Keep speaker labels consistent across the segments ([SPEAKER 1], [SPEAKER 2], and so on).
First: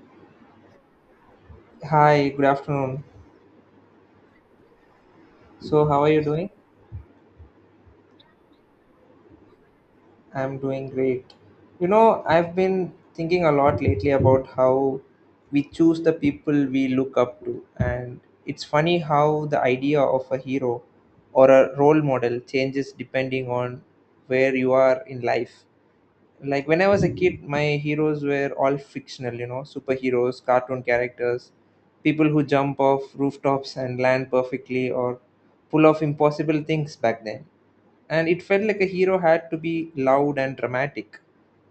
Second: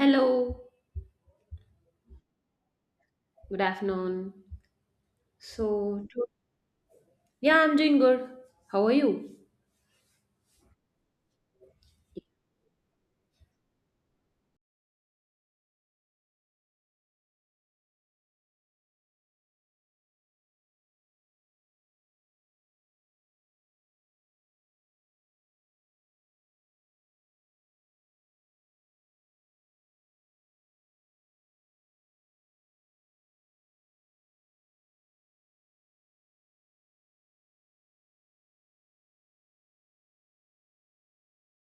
[SPEAKER 1] Hello,
[SPEAKER 2] Hi, good afternoon.
[SPEAKER 1] good afternoon.
[SPEAKER 2] So, how
[SPEAKER 1] So,
[SPEAKER 2] are you
[SPEAKER 1] to-
[SPEAKER 2] doing?
[SPEAKER 1] yeah, I'm doing good. How are you?
[SPEAKER 2] I'm doing great. You know, I've been thinking a lot lately about how we choose the people we look up to, and it's funny how the idea of a hero or a role model changes depending on where you are in life. Like when I was a kid, my heroes were all fictional, you know, superheroes, cartoon characters, people who jump off rooftops and land perfectly or pull off impossible things back then, and it felt like a hero had to be loud and dramatic,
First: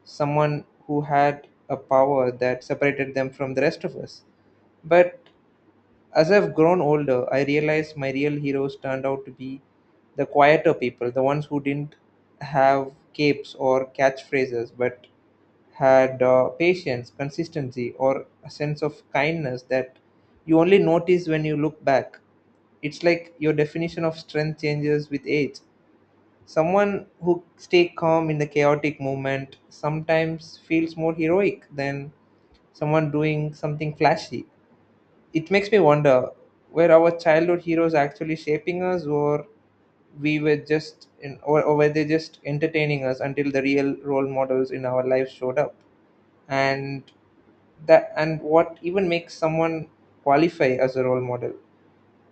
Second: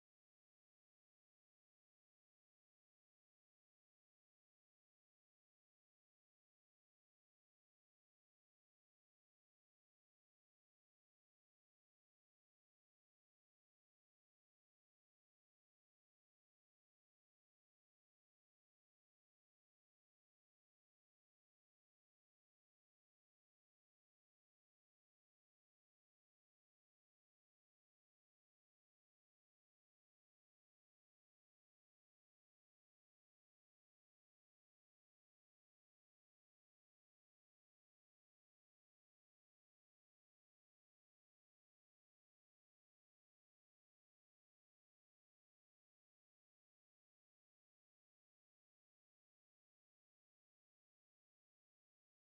[SPEAKER 2] someone who had a power that separated them from the rest of us. But as I've grown older, I realized my real heroes turned out to be the quieter people, the ones who didn't have capes or catchphrases, but had patience, consistency, or a sense of kindness that you only notice when you look back. It's like your definition of strength changes with age. Someone who stays calm in the chaotic movement sometimes feels more heroic than someone doing something flashy. It makes me wonder, were our childhood heroes actually shaping us, or we were just in, or were they just entertaining us until the real role models in our lives showed up? And that and what even makes someone qualify as a role model?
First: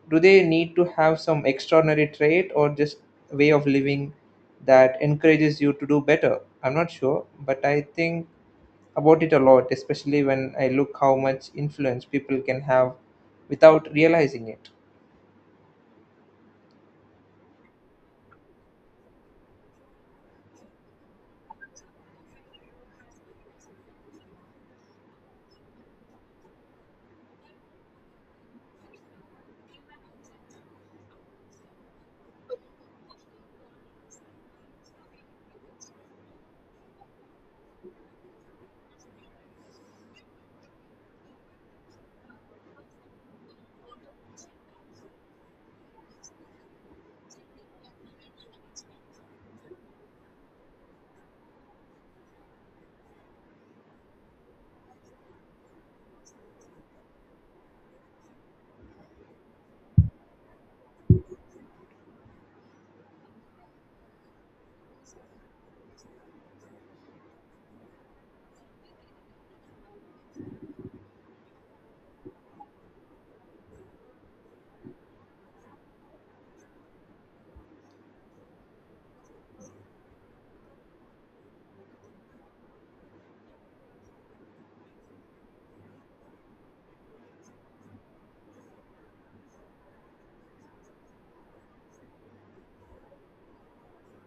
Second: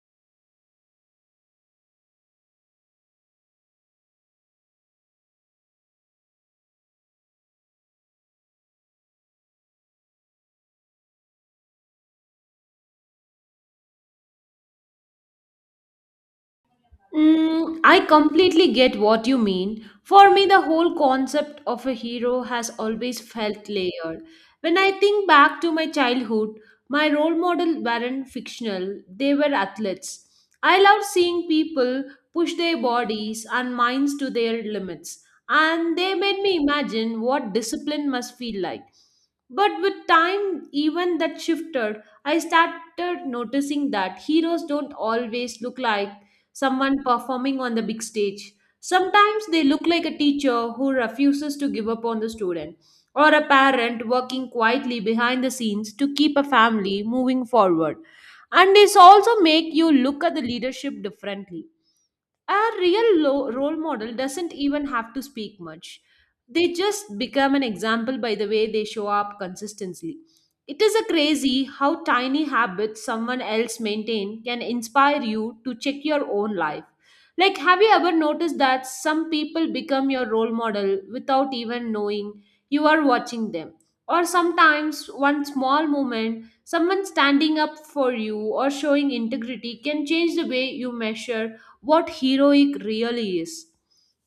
[SPEAKER 2] Do they need to have some extraordinary trait, or just way of living that encourages you to do better? I'm not sure, but I think about it a lot, especially when I look how much influence people can have without realizing it.
[SPEAKER 1] Mm, I completely get what you mean. For me, the whole concept of a hero has always felt layered. When I think back to my childhood, my role model weren't fictional, they were athletes. I loved seeing people push their bodies and minds to their limits, and they made me imagine what discipline must feel like. But with time, even that shifted, I started noticing that heroes don't always look like someone performing on the big stage. Sometimes they look like a teacher who refuses to give up on the student, or a parent working quietly behind the scenes to keep a family moving forward. And this also make you look at the leadership differently. A role model doesn't even have to speak much. They just become an example by the way they show up consistently. It is a crazy how tiny habits someone else maintain can inspire you to check your own life. Like, have you ever noticed that some people become your role model without even knowing you are watching them? Or sometimes one small moment, someone standing up for you or showing integrity, can change the way you measure what heroic really is.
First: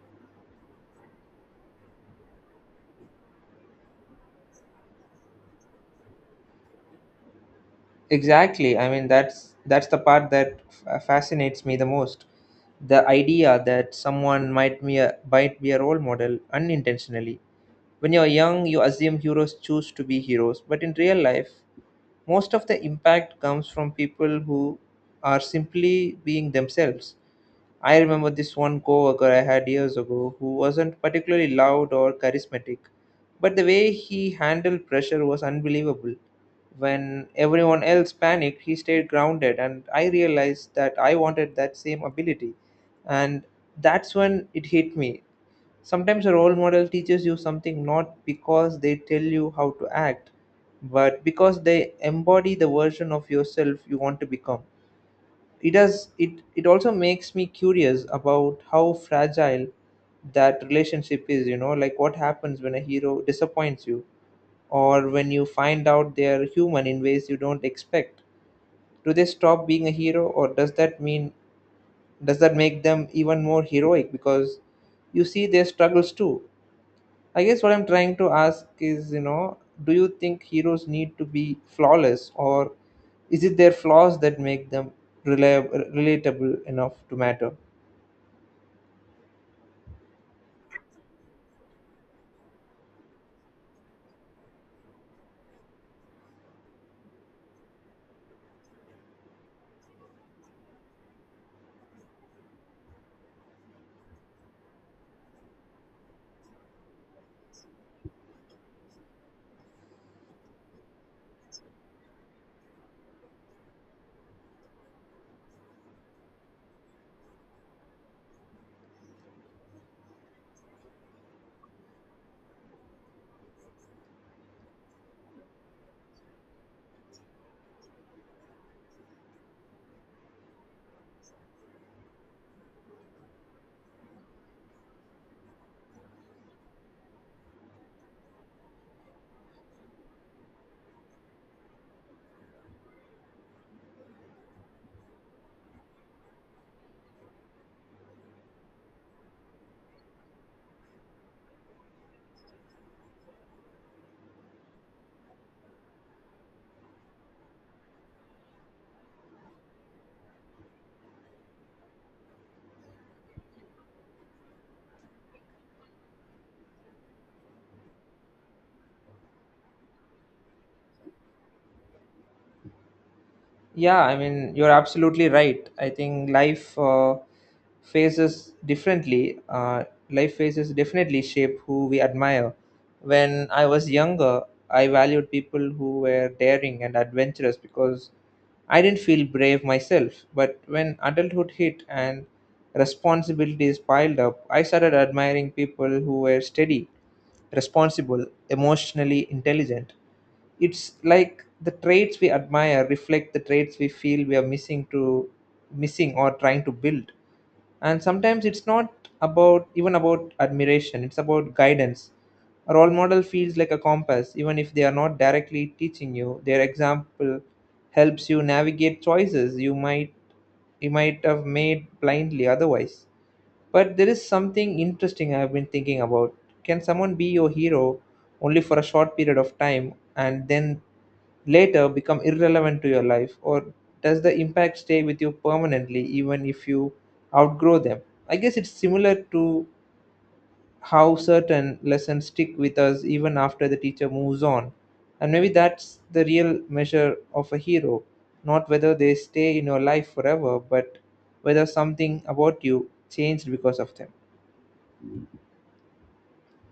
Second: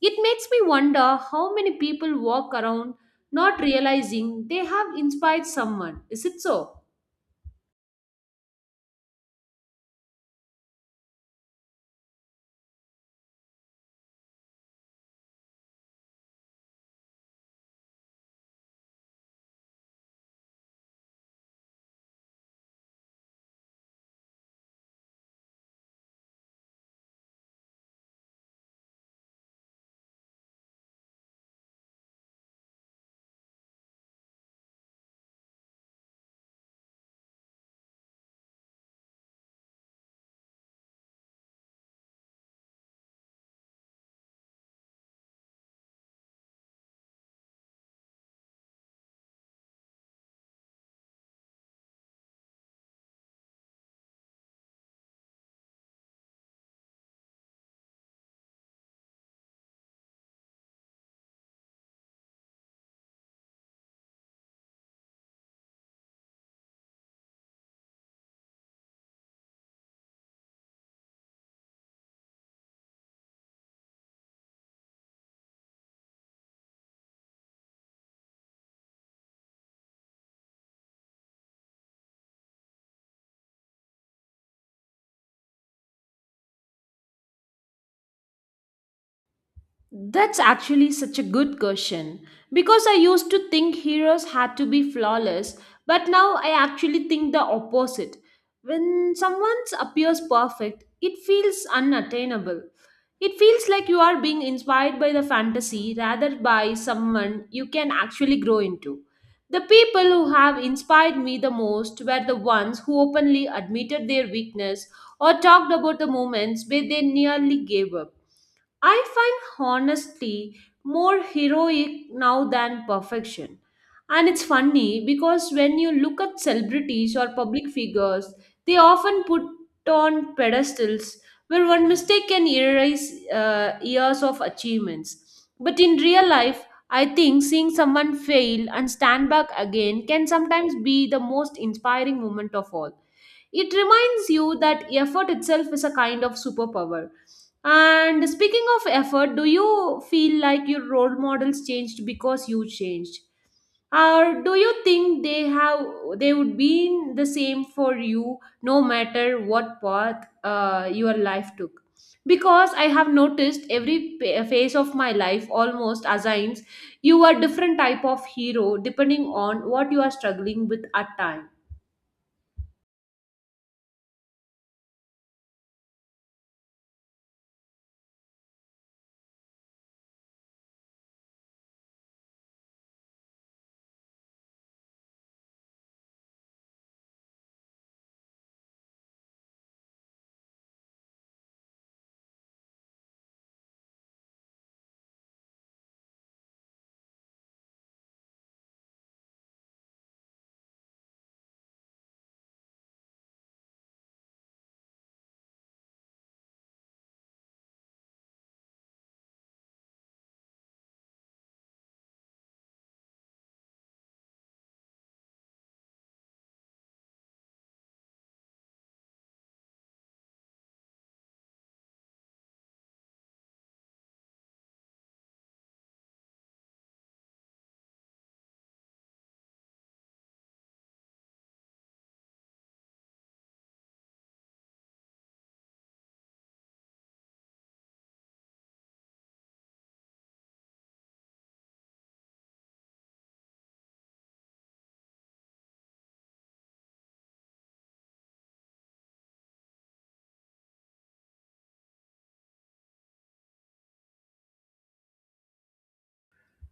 [SPEAKER 1] It makes me wonder how many people walk around not realizing they have inspired someone. Is it so?
[SPEAKER 2] Exactly, I mean that's the part that fascinates me the most. The idea that someone might be a role model unintentionally. When you're young you assume heroes choose to be heroes, but in real life most of the impact comes from people who are simply being themselves. I remember this one coworker I had years ago who wasn't particularly loud or charismatic, but the way he handled pressure was unbelievable. When everyone else panicked, he stayed grounded, and I realized that I wanted that same ability. And that's when it hit me. Sometimes a role model teaches you something not because they tell you how to act, but because they embody the version of yourself you want to become. It does it it also makes me curious about how fragile that relationship is, you know, like what happens when a hero disappoints you or when you find out they are human in ways you don't expect. Do they stop being a hero, or does that make them even more heroic because you see their struggles too? I guess what I'm trying to ask is, you know, do you think heroes need to be flawless, or is it their flaws that make them relia- relatable enough to matter?
[SPEAKER 1] That's actually such a good question because I used to think heroes had to be flawless, but now I actually think the opposite. When someone appears perfect, it feels unattainable. It feels like you are being inspired by the fantasy rather by someone you can actually grow into. The people who have inspired me the most were the ones who openly admitted their weakness or talked about the moments where they nearly gave up. I find honesty more heroic now than perfection. And it's funny because when you look at celebrities or public figures, they often put on pedestals where one mistake can erase years of achievements. But in real life, I think seeing someone fail and stand back again can sometimes be the most inspiring moment of all. It reminds you that effort itself is a kind of superpower. And speaking of effort, do you feel like your role models changed because you changed? Or do you think they would be the same for you no matter what path your life took? Because I have noticed every phase of my life almost assigns you a different type of hero depending on what you are struggling with at time.
[SPEAKER 2] Yeah, I mean, you're absolutely right. I think life phases differently. Life phases definitely shape who we admire. When I was younger, I valued people who were daring and adventurous because I didn't feel brave myself. But when adulthood hit and responsibilities piled up, I started admiring people who were steady, responsible, emotionally intelligent. It's like the traits we admire reflect the traits we feel we are missing or trying to build. And sometimes it's not about admiration, it's about guidance. A role model feels like a compass. Even if they are not directly teaching you, their example helps you navigate choices you might have made blindly otherwise. But there is something interesting I've been thinking about. Can someone be your hero only for a short period of time and then later become irrelevant to your life? Or does the impact stay with you permanently even if you outgrow them? I guess it's similar to how certain lessons stick with us even after the teacher moves on. And maybe that's the real measure of a hero, not whether they stay in your life forever, but whether something about you changed because of them.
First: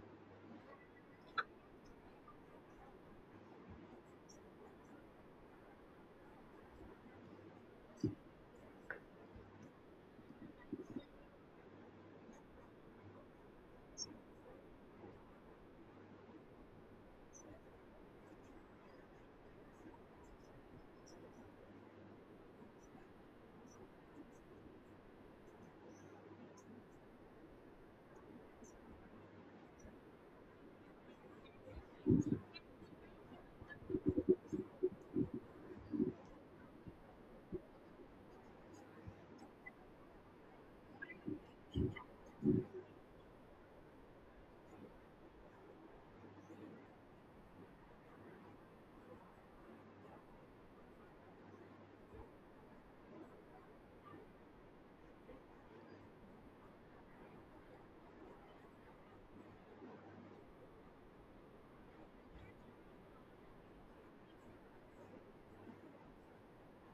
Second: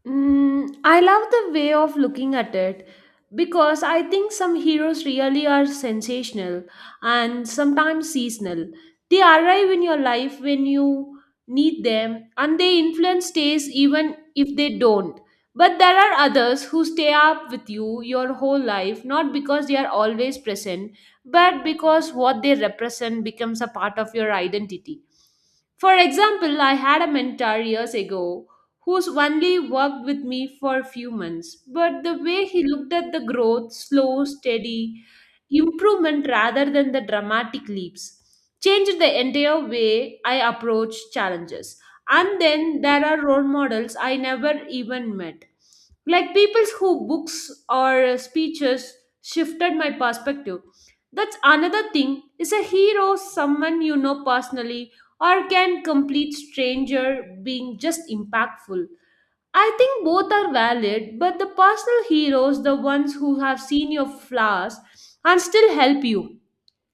[SPEAKER 1] Mm, I love the way of looking at it because I think some heroes really are sensational and sometimes seasonal. They arrive in your life when you need them and their influence stays even if they don't. But there are others who stay up with you your whole life, not because they are always present, but because what they represent becomes a part of your identity. For example, I had a mentor years ago who's only worked with me for a few months. But the way he looked at the growth, slow, steady improvement rather than the dramatic leaps, changed the entire way I approach challenges. And then there are role models I never even met. Like people who books or speeches shifted my perspective. That's another thing. Is a hero someone you know personally, or can complete stranger being just impactful? I think both are valid, but the personal heroes, the ones who have seen your flaws and still help you,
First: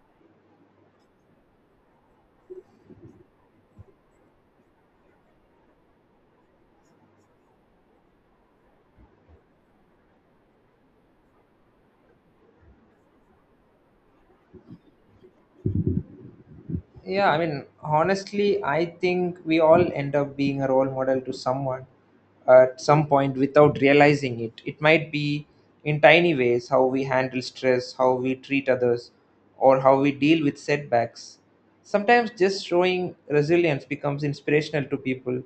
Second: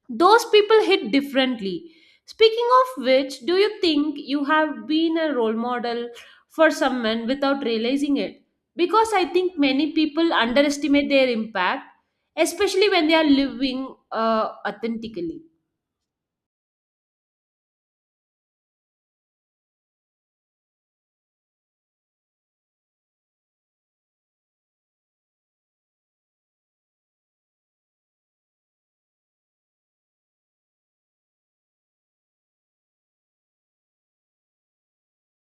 [SPEAKER 1] those people hit differently. Speaking of which, do you think you have been a role model for some men without realizing it? Because I think many people underestimate their impact, especially when they are living authentically.
[SPEAKER 2] Yeah, I mean, honestly, I think we all end up being a role model to someone at some point without realizing it. It might be in tiny ways, how we handle stress, how we treat others, or how we deal with setbacks. Sometimes just showing resilience becomes inspirational to people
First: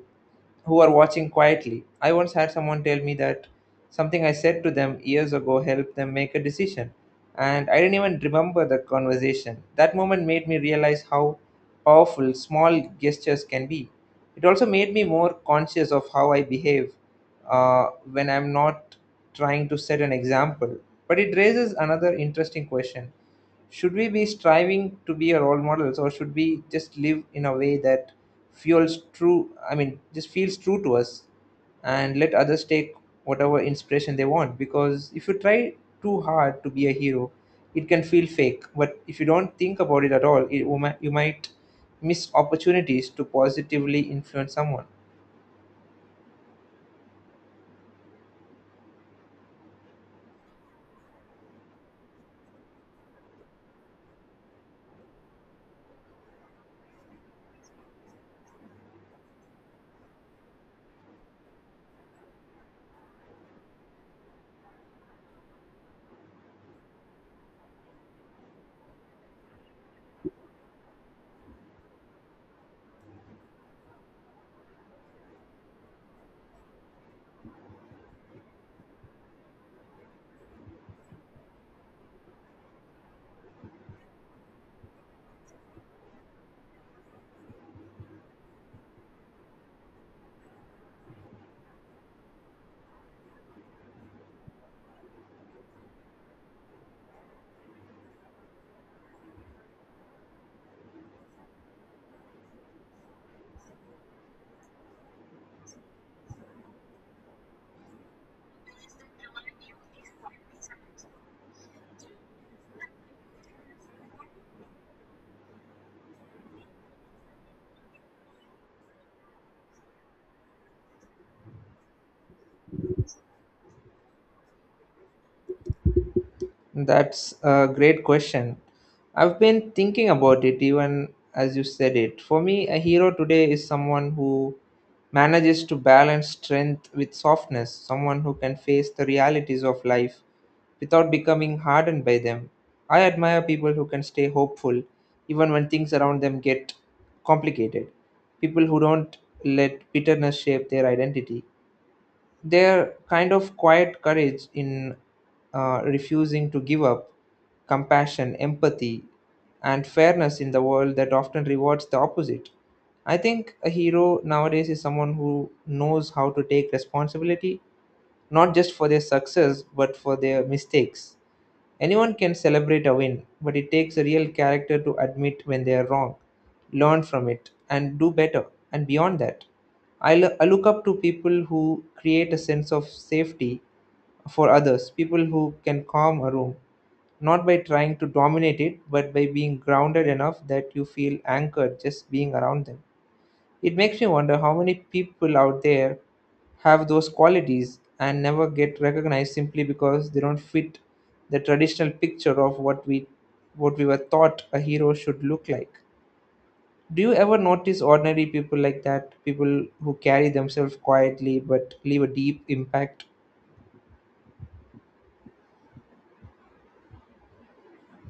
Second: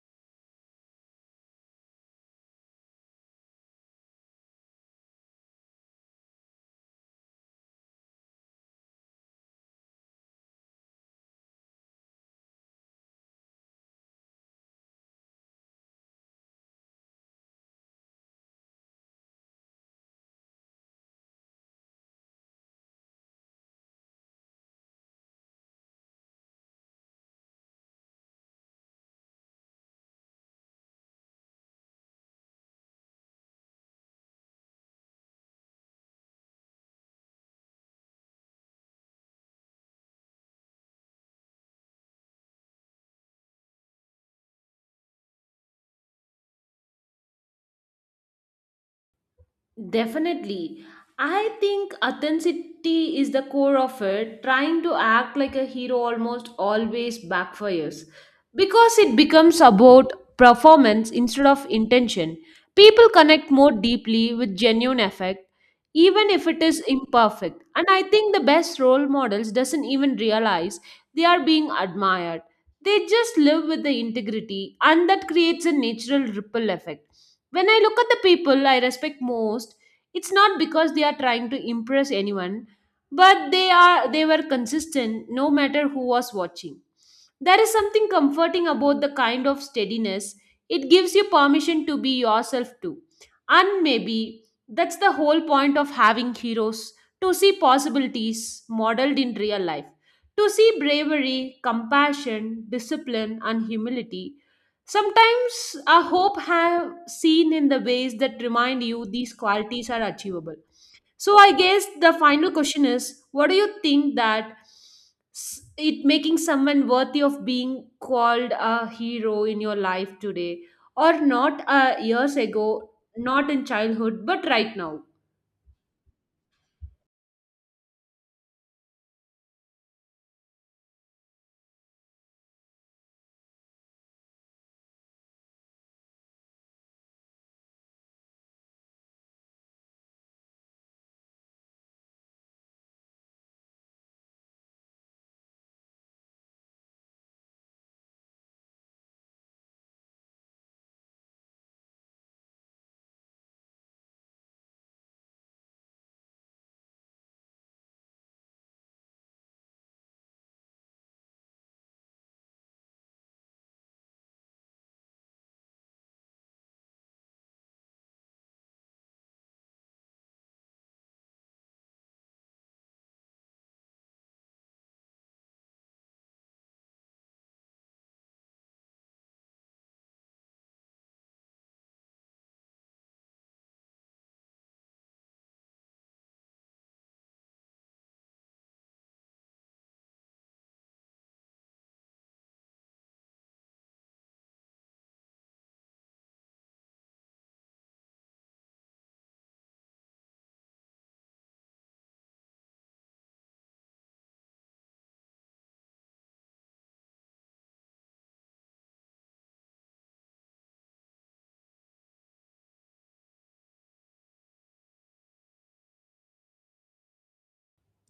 [SPEAKER 2] who are watching quietly. I once had someone tell me that something I said to them years ago helped them make a decision, and I didn't even remember the conversation. That moment made me realize how powerful small gestures can be. It also made me more conscious of how I behave, when I'm not trying to set an example. But it raises another interesting question. Should we be striving to be a role models, or should we just live in a way that fuels true I mean just feels true to us, and let others take whatever inspiration they want? Because if you try too hard to be a hero it can feel fake, but if you don't think about it at all, you might miss opportunities to positively influence someone.
[SPEAKER 1] Definitely. I think authenticity is the core of it. Trying to act like a hero almost always backfires because it becomes about performance instead of intention. People connect more deeply with genuine effect even if it is imperfect, and I think the best role models doesn't even realize they are being admired. They just live with the integrity, and that creates a natural ripple effect. When I look at the people I respect most, it's not because they are trying to impress anyone, but they were consistent no matter who was watching. There is something comforting about the kind of steadiness. It gives you permission to be yourself too. And maybe that's the whole point of having heroes, to see possibilities modeled in real life, to see bravery, compassion, discipline, and humility. Sometimes I hope have seen in the ways that remind you these qualities are achievable. So I guess the final question is, what do you think that it making someone worthy of being called a hero in your life today, or not years ago, not in childhood, but right now?
[SPEAKER 2] That's a great question. I've been thinking about it even as you said it. For me, a hero today is someone who manages to balance strength with softness, someone who can face the realities of life without becoming hardened by them. I admire people who can stay hopeful even when things around them get complicated, people who don't let bitterness shape their identity. Their kind of quiet courage in refusing to give up, compassion, empathy, and fairness in the world that often rewards the opposite. I think a hero nowadays is someone who knows how to take responsibility, not just for their success but for their mistakes. Anyone can celebrate a win, but it takes a real character to admit when they are wrong, learn from it, and do better. And beyond that, I look up to people who create a sense of safety for others, people who can calm a room, not by trying to dominate it, but by being grounded enough that you feel anchored just being around them. It makes me wonder how many people out there have those qualities and never get recognized simply because they don't fit the traditional picture of what we were taught a hero should look like. Do you ever notice ordinary people like that? People who carry themselves quietly but leave a deep impact?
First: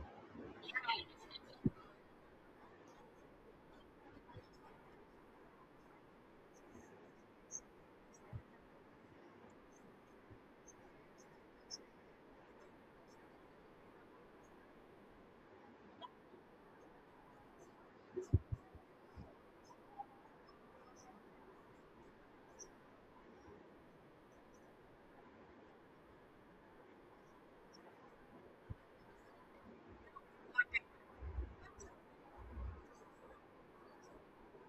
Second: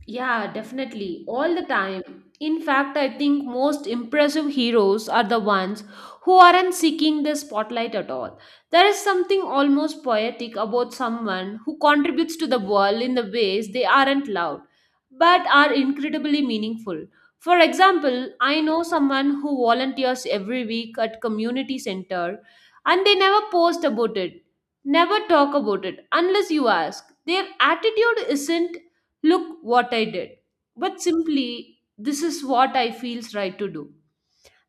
[SPEAKER 1] Yeah, definitely. All the time. In fact, I think most impressive heroes are the ones who aren't seeking the spotlight at all. There is something almost poetic about someone who contributes to the world in the ways they aren't loud, but are incredibly meaningful. For example, I know someone who volunteers every week at community center and they never post about it, never talk about it unless you ask. Their attitude isn't "Look what I did," but simply, "This is what I feels right to do."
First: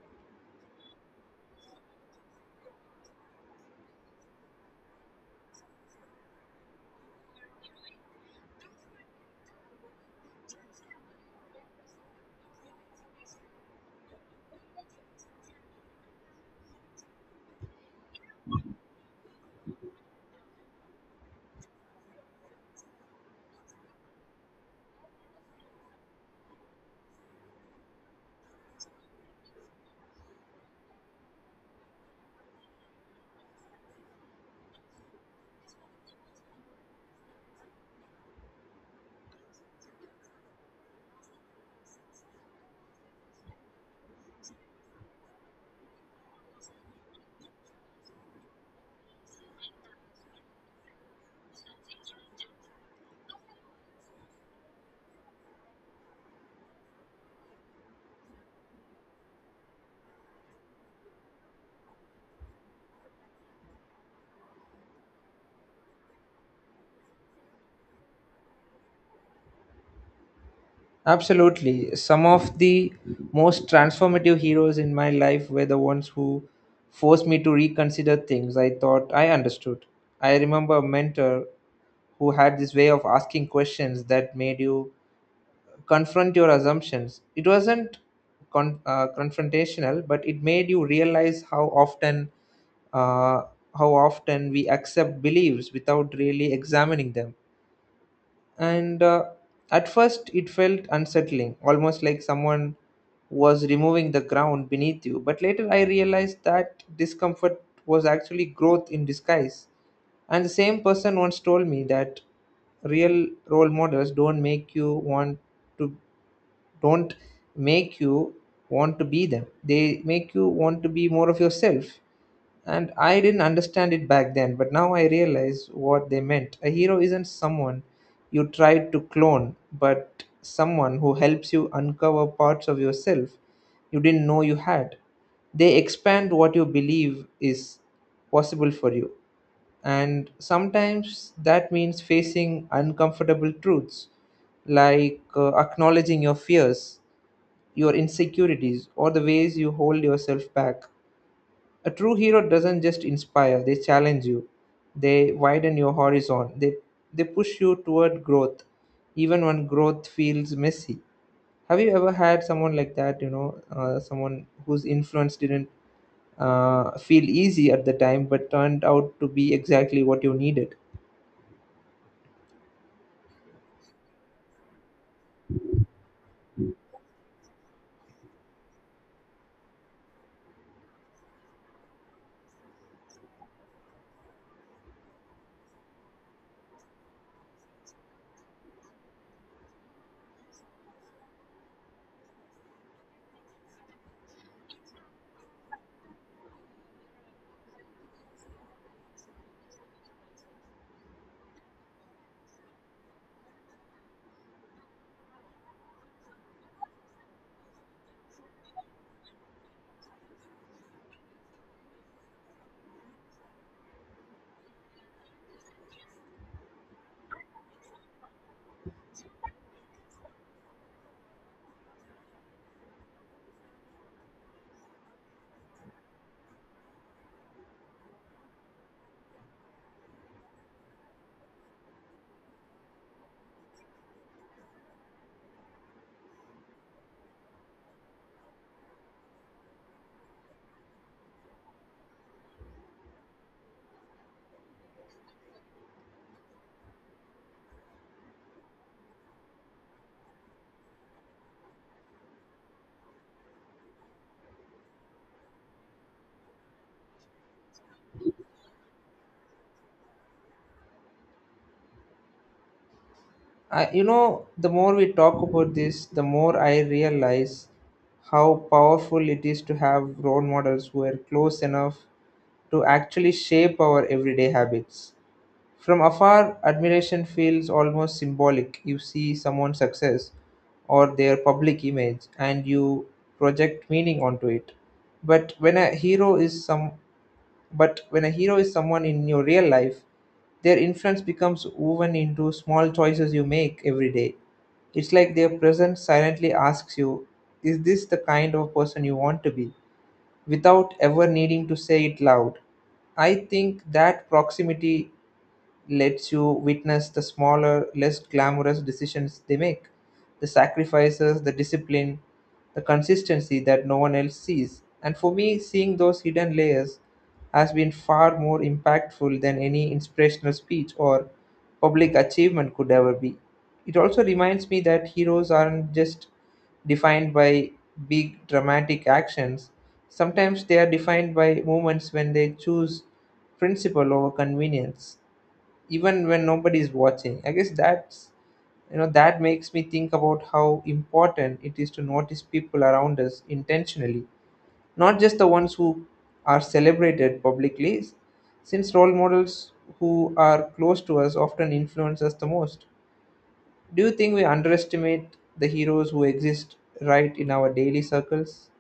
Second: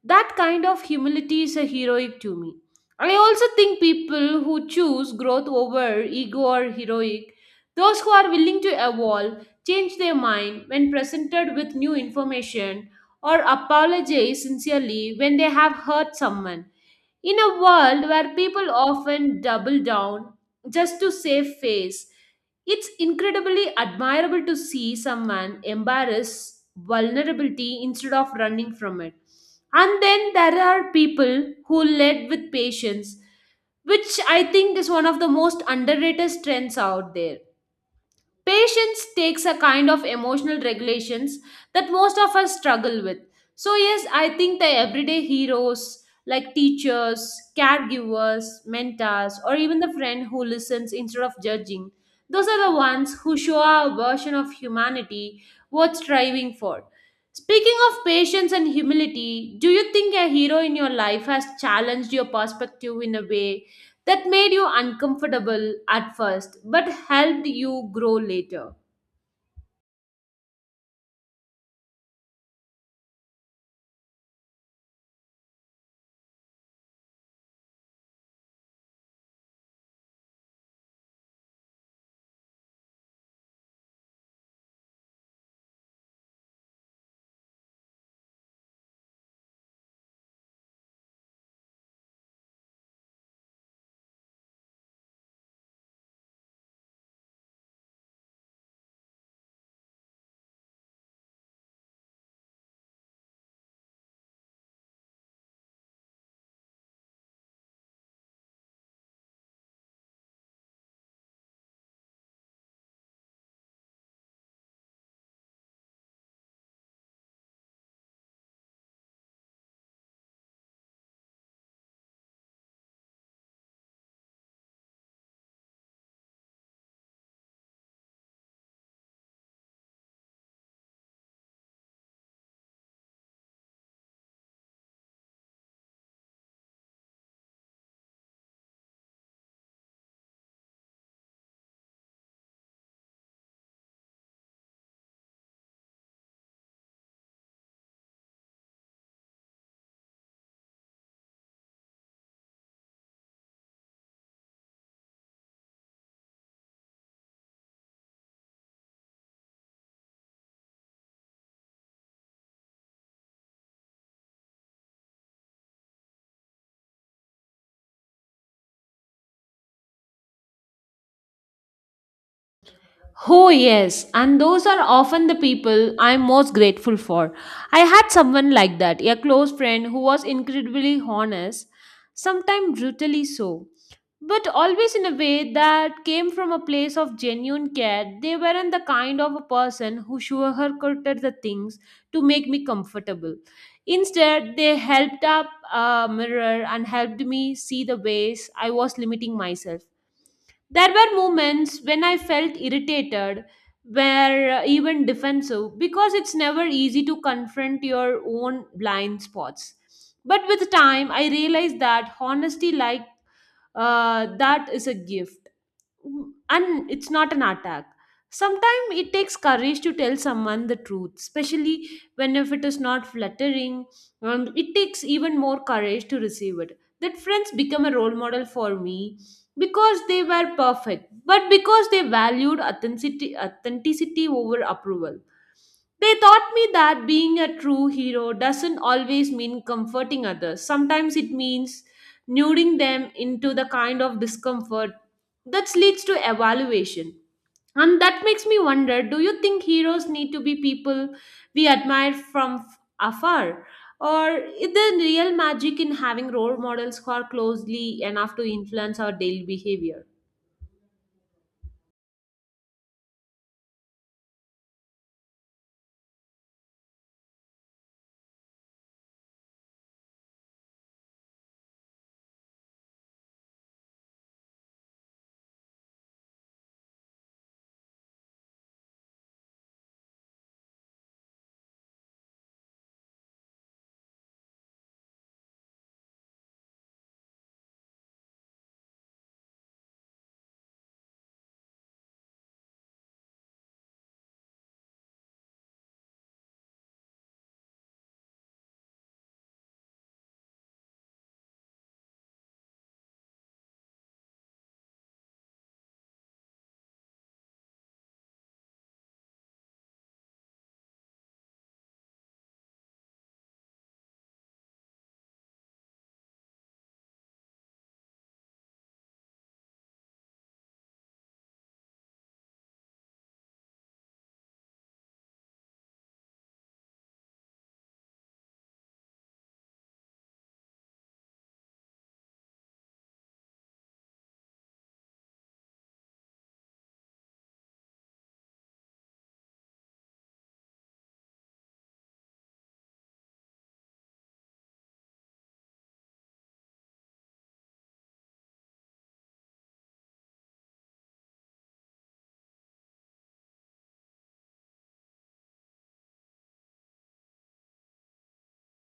[SPEAKER 1] That kind of humility is a heroic to me. I also think people who choose growth over ego or heroic, those who are willing to evolve, change their mind when presented with new information, or apologize sincerely when they have hurt someone. In a world where people often double down just to save face, it's incredibly admirable to see someone embrace vulnerability instead of running from it. And then there are people who lead with patience, which I think is one of the most underrated strengths out there. Patience takes a kind of emotional regulations that most of us struggle with. So, yes, I think the everyday heroes like teachers, caregivers, mentors, or even the friend who listens instead of judging, those are the ones who show our version of humanity worth striving for. Speaking of patience and humility, do you think a hero in your life has challenged your perspective in a way that made you uncomfortable at first but helped you grow later?
[SPEAKER 2] Absolutely. Some of the most transformative heroes in my life were the ones who forced me to reconsider things I thought I understood. I remember a mentor who had this way of asking questions that made you confront your assumptions. It wasn't confrontational, but it made you realize how often uh, we accept beliefs without really examining them. And at first it felt unsettling, almost like someone was removing the ground beneath you, but later I realized that discomfort was actually growth in disguise. And the same person once told me that real role models don't make you want to don't make you want to be them, they make you want to be more of yourself. And I didn't understand it back then, but now I realize what they meant. A hero isn't someone you try to clone, but someone who helps you uncover parts of yourself you didn't know you had. They expand what you believe is possible for you. And sometimes that means facing uncomfortable truths, like acknowledging your fears, your insecurities, or the ways you hold yourself back. A true hero doesn't just inspire, they challenge you, they widen your horizon, they push you toward growth, even when growth feels messy. Have you ever had someone like that, you know, someone whose influence didn't feel easy at the time but turned out to be exactly what you needed?
[SPEAKER 1] Oh, yes, and those are often the people I'm most grateful for. I had someone like that, a close friend who was incredibly honest, sometimes brutally so, but always in a way that came from a place of genuine care. They weren't the kind of a person who sugarcoated the things to make me comfortable. Instead, they helped up a mirror and helped me see the ways I was limiting myself. There were moments when I felt irritated, were even defensive, because it's never easy to confront your own blind spots. But with time, I realized that honesty, like, that is a gift. Mm, and it's not an attack. Sometimes it takes courage to tell someone the truth, especially when if it is not flattering. It takes even more courage to receive it. That friends become a role model for me because they were perfect but because they valued authenticity over approval. They taught me that being a true hero doesn't always mean comforting others. Sometimes it means luring them into the kind of discomfort that leads to evaluation. And that makes me wonder, do you think heroes need to be people we admire from afar? Or is there real magic in having role models who are closely enough to influence our daily behavior?
[SPEAKER 2] I, you know, the more we talk about this, the more I realize how powerful it is to have role models who are close enough to actually shape our everyday habits. From afar, admiration feels almost symbolic. You see someone's success or their public image and you project meaning onto it. But when a hero is some but when a hero is someone in your real life, their influence becomes woven into small choices you make every day. It's like their presence silently asks you, is this the kind of person you want to be? Without ever needing to say it loud. I think that proximity lets you witness the smaller, less glamorous decisions they make, the sacrifices, the discipline, the consistency that no one else sees. And for me, seeing those hidden layers has been far more impactful than any inspirational speech or public achievement could ever be. It also reminds me that heroes aren't just defined by big dramatic actions. Sometimes they are defined by moments when they choose principle over convenience even when nobody is watching. I guess that's you know that makes me think about how important it is to notice people around us intentionally, not just the ones who are celebrated publicly, since role models who are close to us often influence us the most. Do you think we underestimate the heroes who exist right in our daily circles?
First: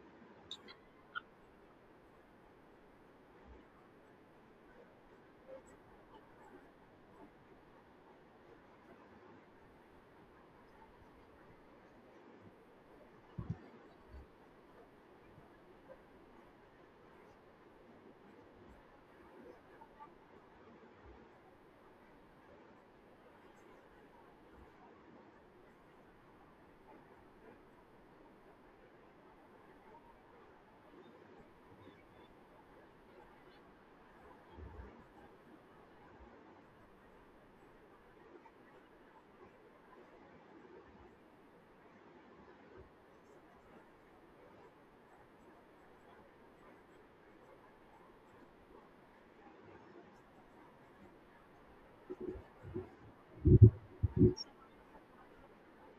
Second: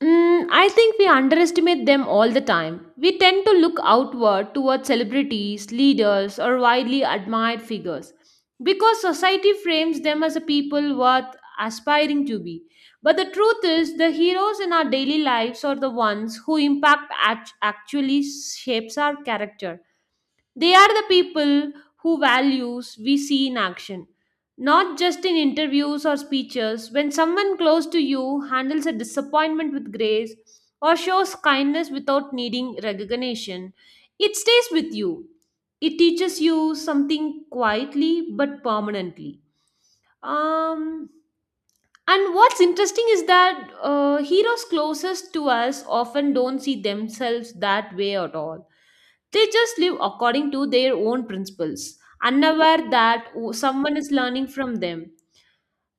[SPEAKER 1] Mm, I think we underestimate them all the time. We tend to look outward towards celebrities, leaders, or widely admired figures because society frames them as a people worth aspiring to be. But the truth is, the heroes in our daily lives are the ones who actually shapes our character. They are the people who values we see in action, not just in interviews or speeches. When someone close to you handles a disappointment with grace or shows kindness without needing recognition, it stays with you. It teaches you something quietly but permanently. Um, and what's interesting is that heroes closest to us often don't see themselves that way at all. They just live according to their own principles, unaware that someone is learning from them.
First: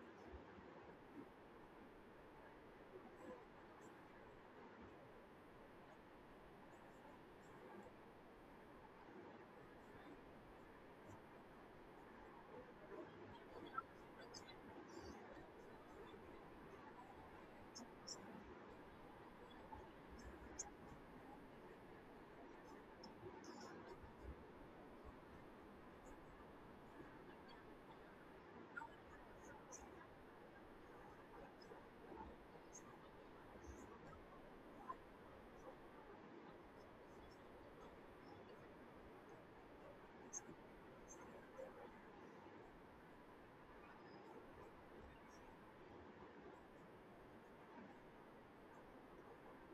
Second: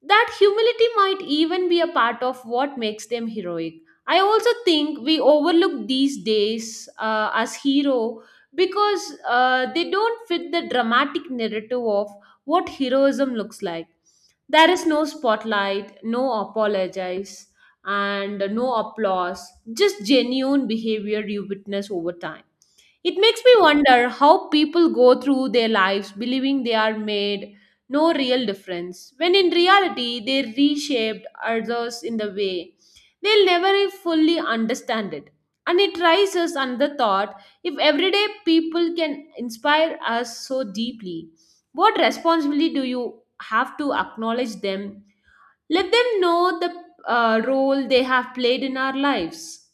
[SPEAKER 1] That humility might even be a part of what makes them heroic. I also think we overlook these days as hero because they don't fit the dramatic narrative of what heroism looks like. There is no spotlight, no apologize, and no applause, just genuine behavior you witness over time. It makes me wonder how people go through their lives believing they are made no real difference, when in reality they reshaped others in the way they'll never fully understand it. And it raises another thought, if everyday people can inspire us so deeply, what responsibility do you have to acknowledge them? Let them know the role they have played in our lives.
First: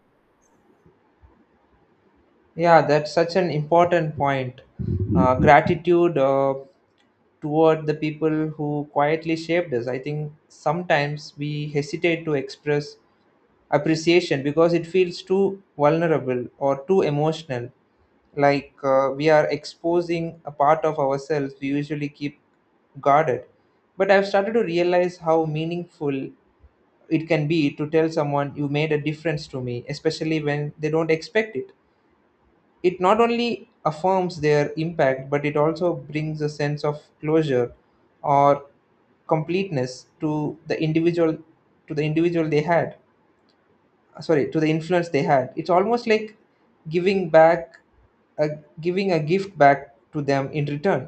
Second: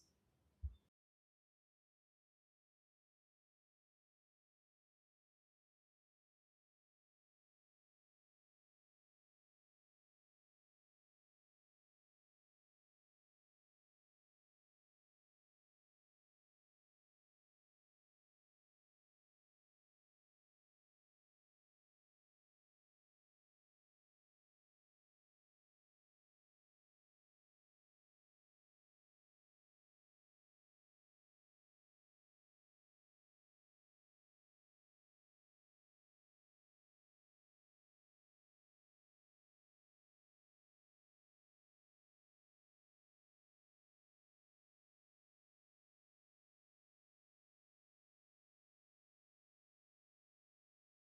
[SPEAKER 2] Yeah, that's such an important point. Gratitude, toward the people who quietly shaped us. I think sometimes we hesitate to express appreciation because it feels too vulnerable or too emotional. Like, we are exposing a part of ourselves we usually keep guarded. But I've started to realize how meaningful it can be to tell someone you made a difference to me, especially when they don't expect it. It not only affirms their impact, but it also brings a sense of closure or completeness to the individual they had, sorry, to the influence they had. It's almost like giving back a, giving a gift back to them in return.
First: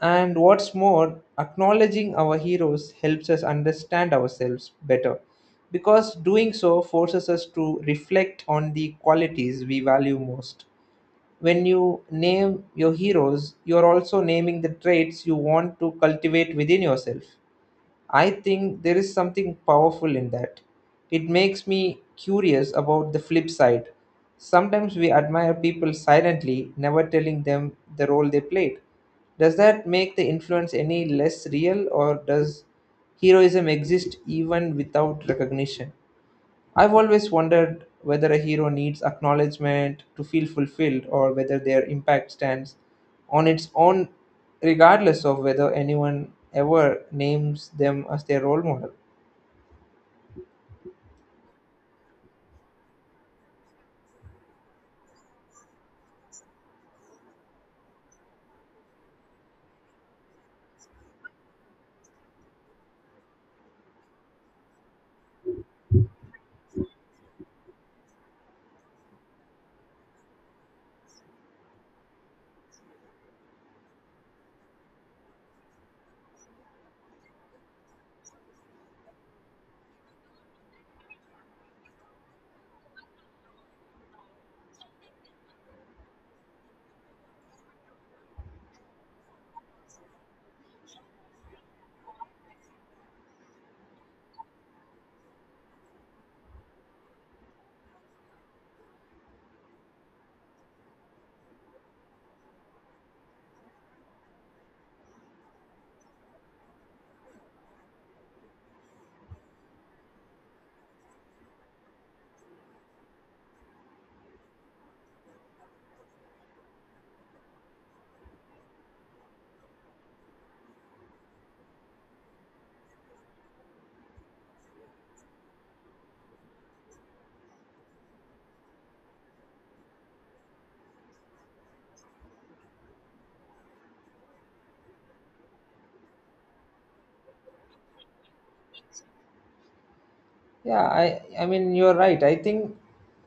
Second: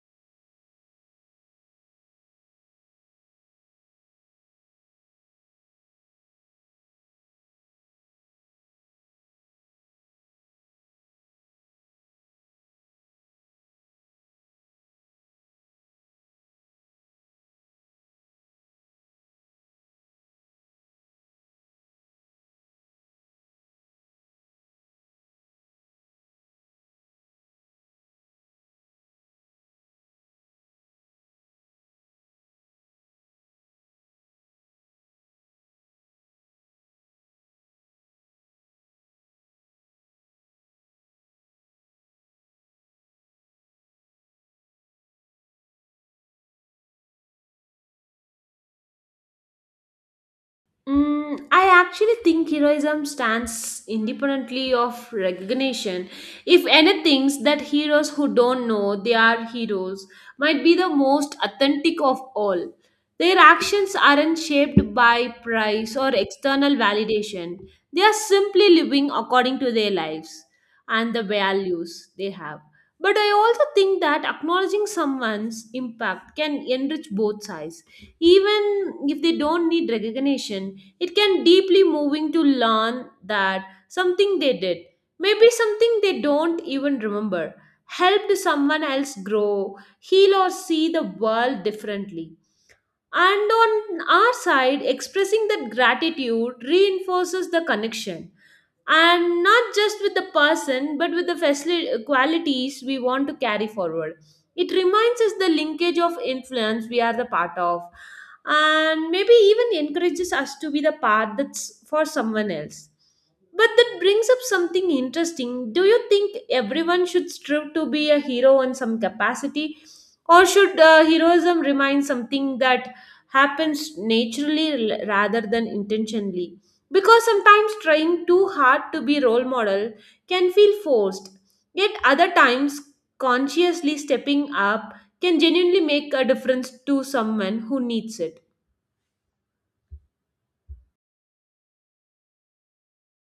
[SPEAKER 2] And what's more, acknowledging our heroes helps us understand ourselves better, because doing so forces us to reflect on the qualities we value most. When you name your heroes, you're also naming the traits you want to cultivate within yourself. I think there is something powerful in that. It makes me curious about the flip side. Sometimes we admire people silently, never telling them the role they played. Does that make the influence any less real, or does heroism exist even without recognition? I've always wondered whether a hero needs acknowledgement to feel fulfilled or whether their impact stands on its own, regardless of whether anyone ever names them as their role model.
[SPEAKER 1] Mm, I actually think heroism stands independently of recognition. If anything, that heroes who don't know they are heroes might be the most authentic of all. Their actions aren't shaped by price or external validation. They are simply living according to their lives and the values they have. But I also think that acknowledging someone's impact can enrich both sides, even if they don't need recognition. It can deeply moving to learn that something they did, maybe something they don't even remember, helped someone else grow, heal, or see the world differently. And on our side, expressing that gratitude reinforces the connection. And not just with the person, but with the qualities we want to carry forward. It reminds us the linkage of influence we are the part of, and maybe even encourages us to be the part that's for someone else. But that brings up something interesting. Do you think everyone should strive to be a hero in some capacity? Or should heroism remain something that happens naturally rather than intentionally? Because sometimes trying too hard to be role model can feel forced, yet other times consciously stepping up can genuinely make a difference to someone who needs it.
[SPEAKER 2] Yeah, I mean, you're right. I think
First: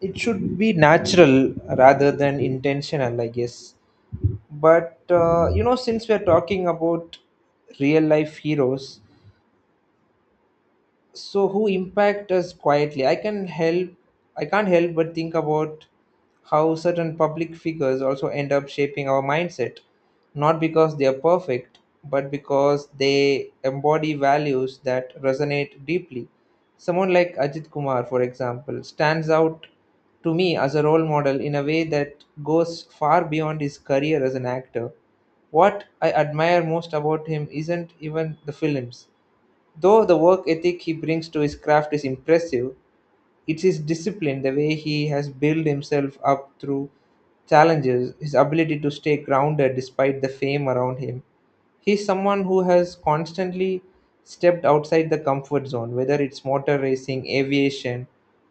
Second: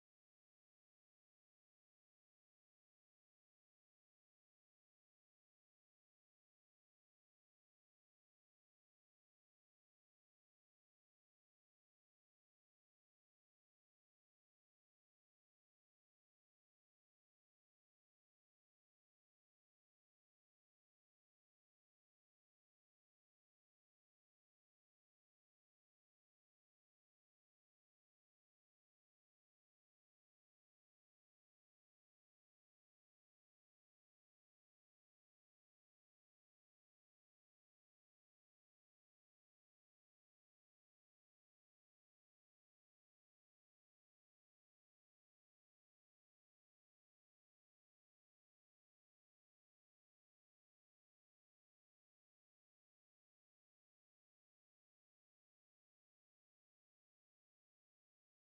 [SPEAKER 2] it should be natural rather than intentional, I guess. But, you know, since we're talking about real life heroes, so who impact us quietly, I can't help but think about how certain public figures also end up shaping our mindset, not because they are perfect, but because they embody values that resonate deeply. Someone like Ajit Kumar, for example, stands out to me as a role model in a way that goes far beyond his career as an actor. What I admire most about him isn't even the films. Though the work ethic he brings to his craft is impressive, it's his discipline, the way he has built himself up through challenges, his ability to stay grounded despite the fame around him. He's someone who has constantly stepped outside the comfort zone, whether it's motor racing, aviation,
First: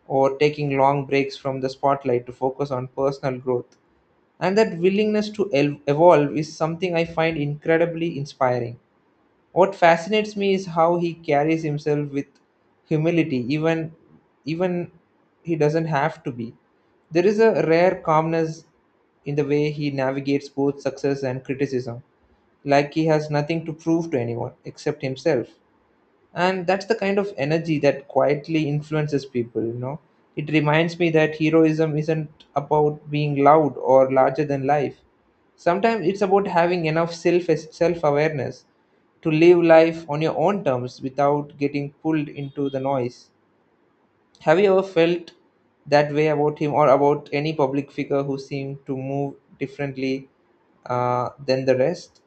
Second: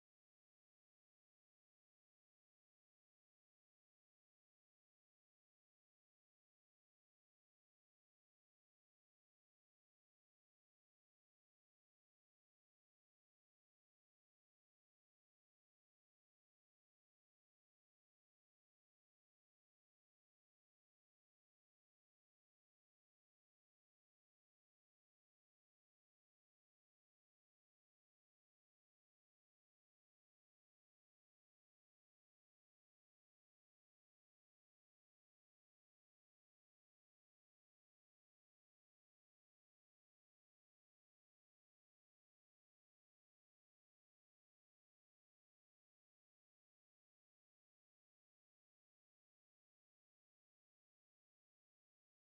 [SPEAKER 2] or taking long breaks from the spotlight to focus on personal growth. And that willingness to evolve is something I find incredibly inspiring. What fascinates me is how he carries himself with humility, even he doesn't have to be. There is a rare calmness in the way he navigates both success and criticism, like he has nothing to prove to anyone except himself. And that's the kind of energy that quietly influences people. It reminds me that heroism isn't about being loud or larger than life. Sometimes it's about having enough self awareness to live life on your own terms without getting pulled into the noise. Have you ever felt that way about him, or about any public figure who seemed to move differently than the rest?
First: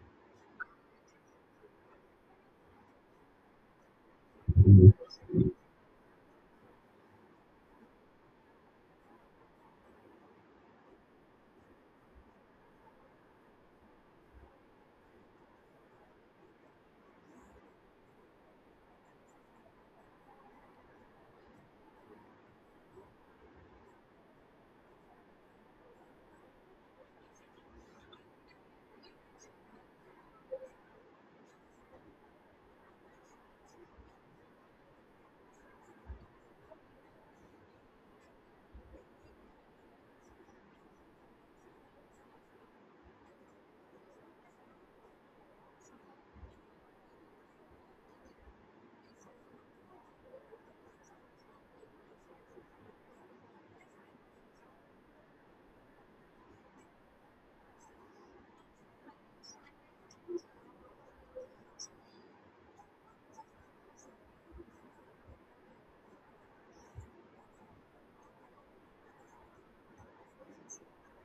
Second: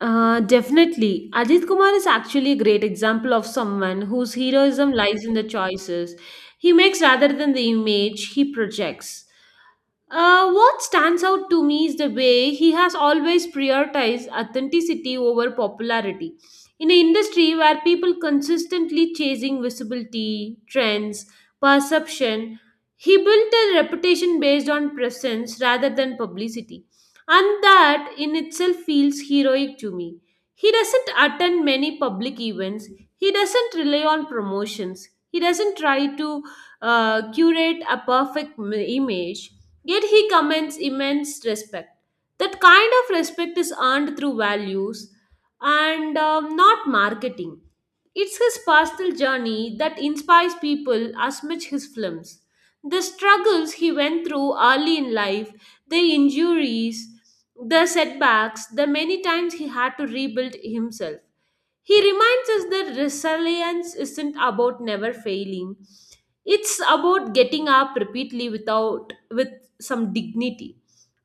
[SPEAKER 1] Definitely. Ajit Kumar is actually a great example of someone whose heroism lies in the choices he makes rather than the image he projects. What stands out to me is the way he has always prioritized authenticity over popularity. In an industry where people consistently chasing visibility, trends, perception, he built a reputation based on presence rather than publicity. And that in itself feels heroic to me. He doesn't attend many public events. He doesn't rely on promotions. He doesn't try to curate a image, yet he commands immense respect. That kind of respect is earned through values and not marketing. It's his personal journey that inspires people as much his films. The struggles he went through early in life, the injuries, the setbacks, the many times he had to rebuild himself. He reminds us that resilience isn't about never failing. It's about getting up repeatedly without with some dignity.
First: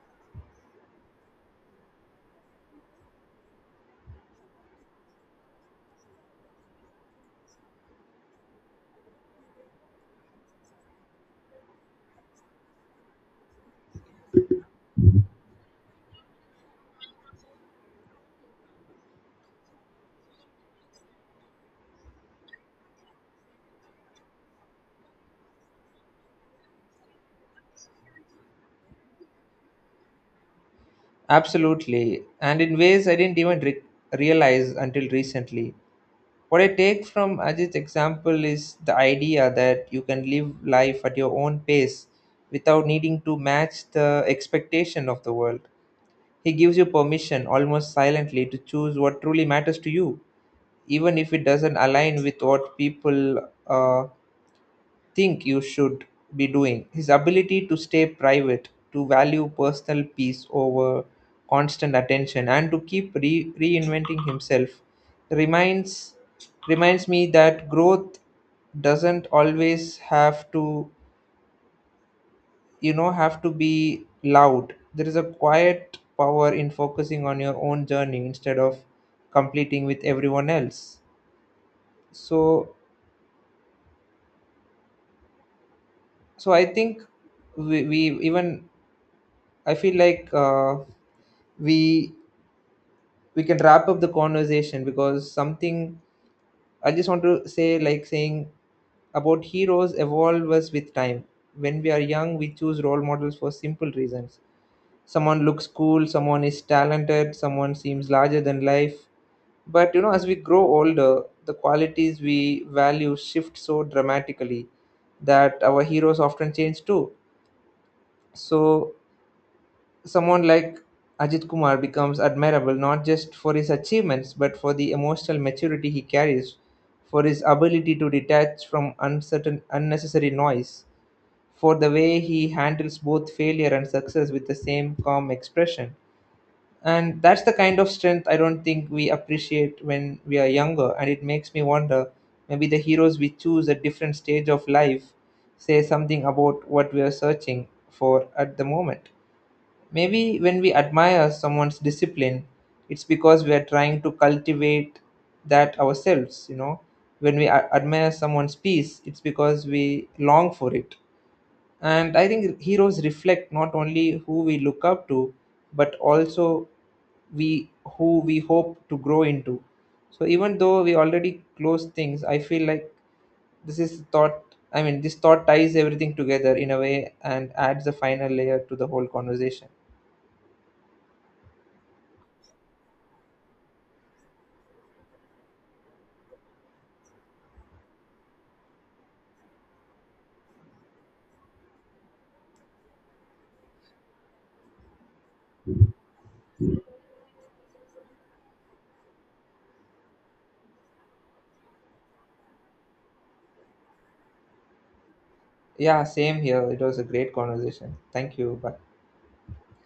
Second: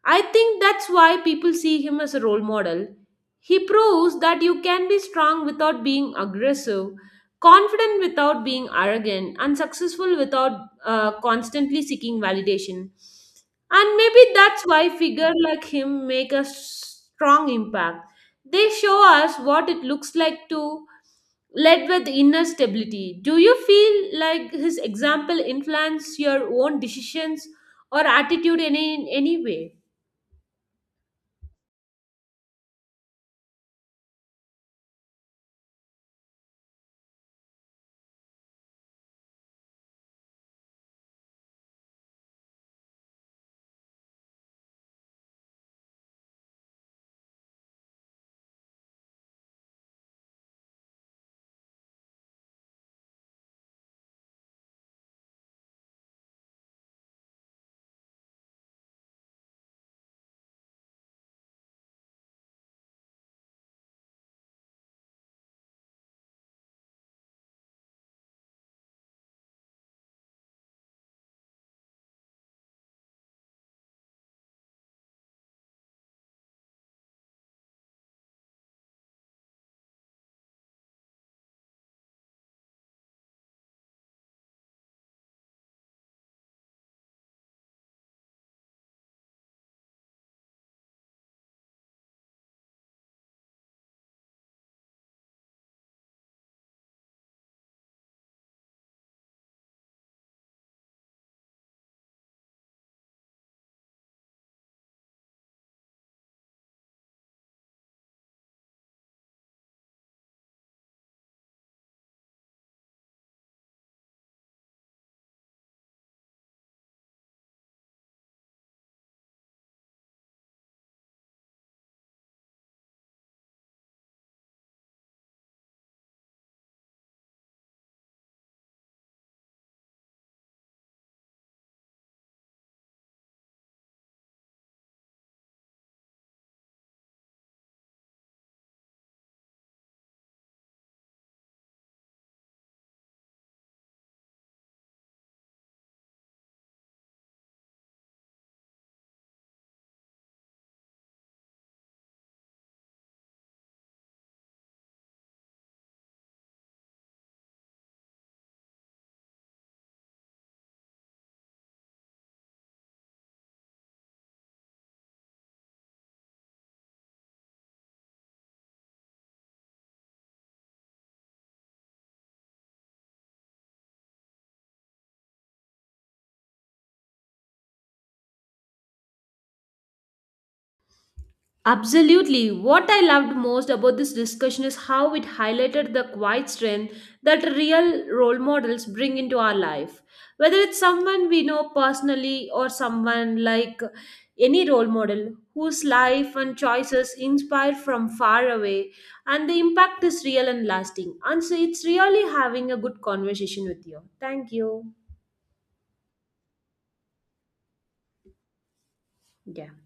[SPEAKER 1] I think that's why people see him as a role model. He proves that you can be strong without being aggressive, confident without being arrogant, and successful without constantly seeking validation. And maybe that's why figure like him make a strong impact. They show us what it looks like to lead with inner stability. Do you feel like his example influenced your own decisions or attitude in any way?
[SPEAKER 2] Absolutely, and in ways I didn't even realize until recently. What I take from Ajit's example is the idea that you can live life at your own pace without needing to match the expectation of the world. He gives you permission, almost silently, to choose what truly matters to you, even if it doesn't align with what people, think you should be doing. His ability to stay private, to value personal peace over constant attention, and to keep reinventing himself reminds reminds me that growth doesn't always have to, have to be loud. There is a quiet power in focusing on your own journey instead of completing with everyone else. So so I think we even I feel like. We we can wrap up the conversation because something I just want to say, like, saying about heroes evolve us with time. When we are young, we choose role models for simple reasons. Someone looks cool, someone is talented, someone seems larger than life. But you know, as we grow older, the qualities we value shift so dramatically that our heroes often change too. So someone like Ajit Kumar becomes admirable not just for his achievements but for the emotional maturity he carries, for his ability to detach from uncertain unnecessary noise, for the way he handles both failure and success with the same calm expression. And that's the kind of strength I don't think we appreciate when we are younger, and it makes me wonder, maybe the heroes we choose at different stage of life say something about what we are searching for at the moment. Maybe when we admire someone's discipline, it's because we are trying to cultivate that ourselves, you know. When we admire someone's peace, it's because we long for it. And I think heroes reflect not only who we look up to, but also we who we hope to grow into. So even though we already close things, I feel like this is thought. I mean, this thought ties everything together in a way and adds a final layer to the whole conversation.
[SPEAKER 1] Absolutely. What I loved most about this discussion is how it highlighted the quiet strength that real role models bring into our life. Whether it's someone we know personally or someone like any role model whose life and choices inspire from far away, and the impact is real and lasting. And so it's really having a good conversation with you. Thank you.
[SPEAKER 2] Yeah, same here. It was a great conversation. Thank you. Bye.
[SPEAKER 1] Yeah.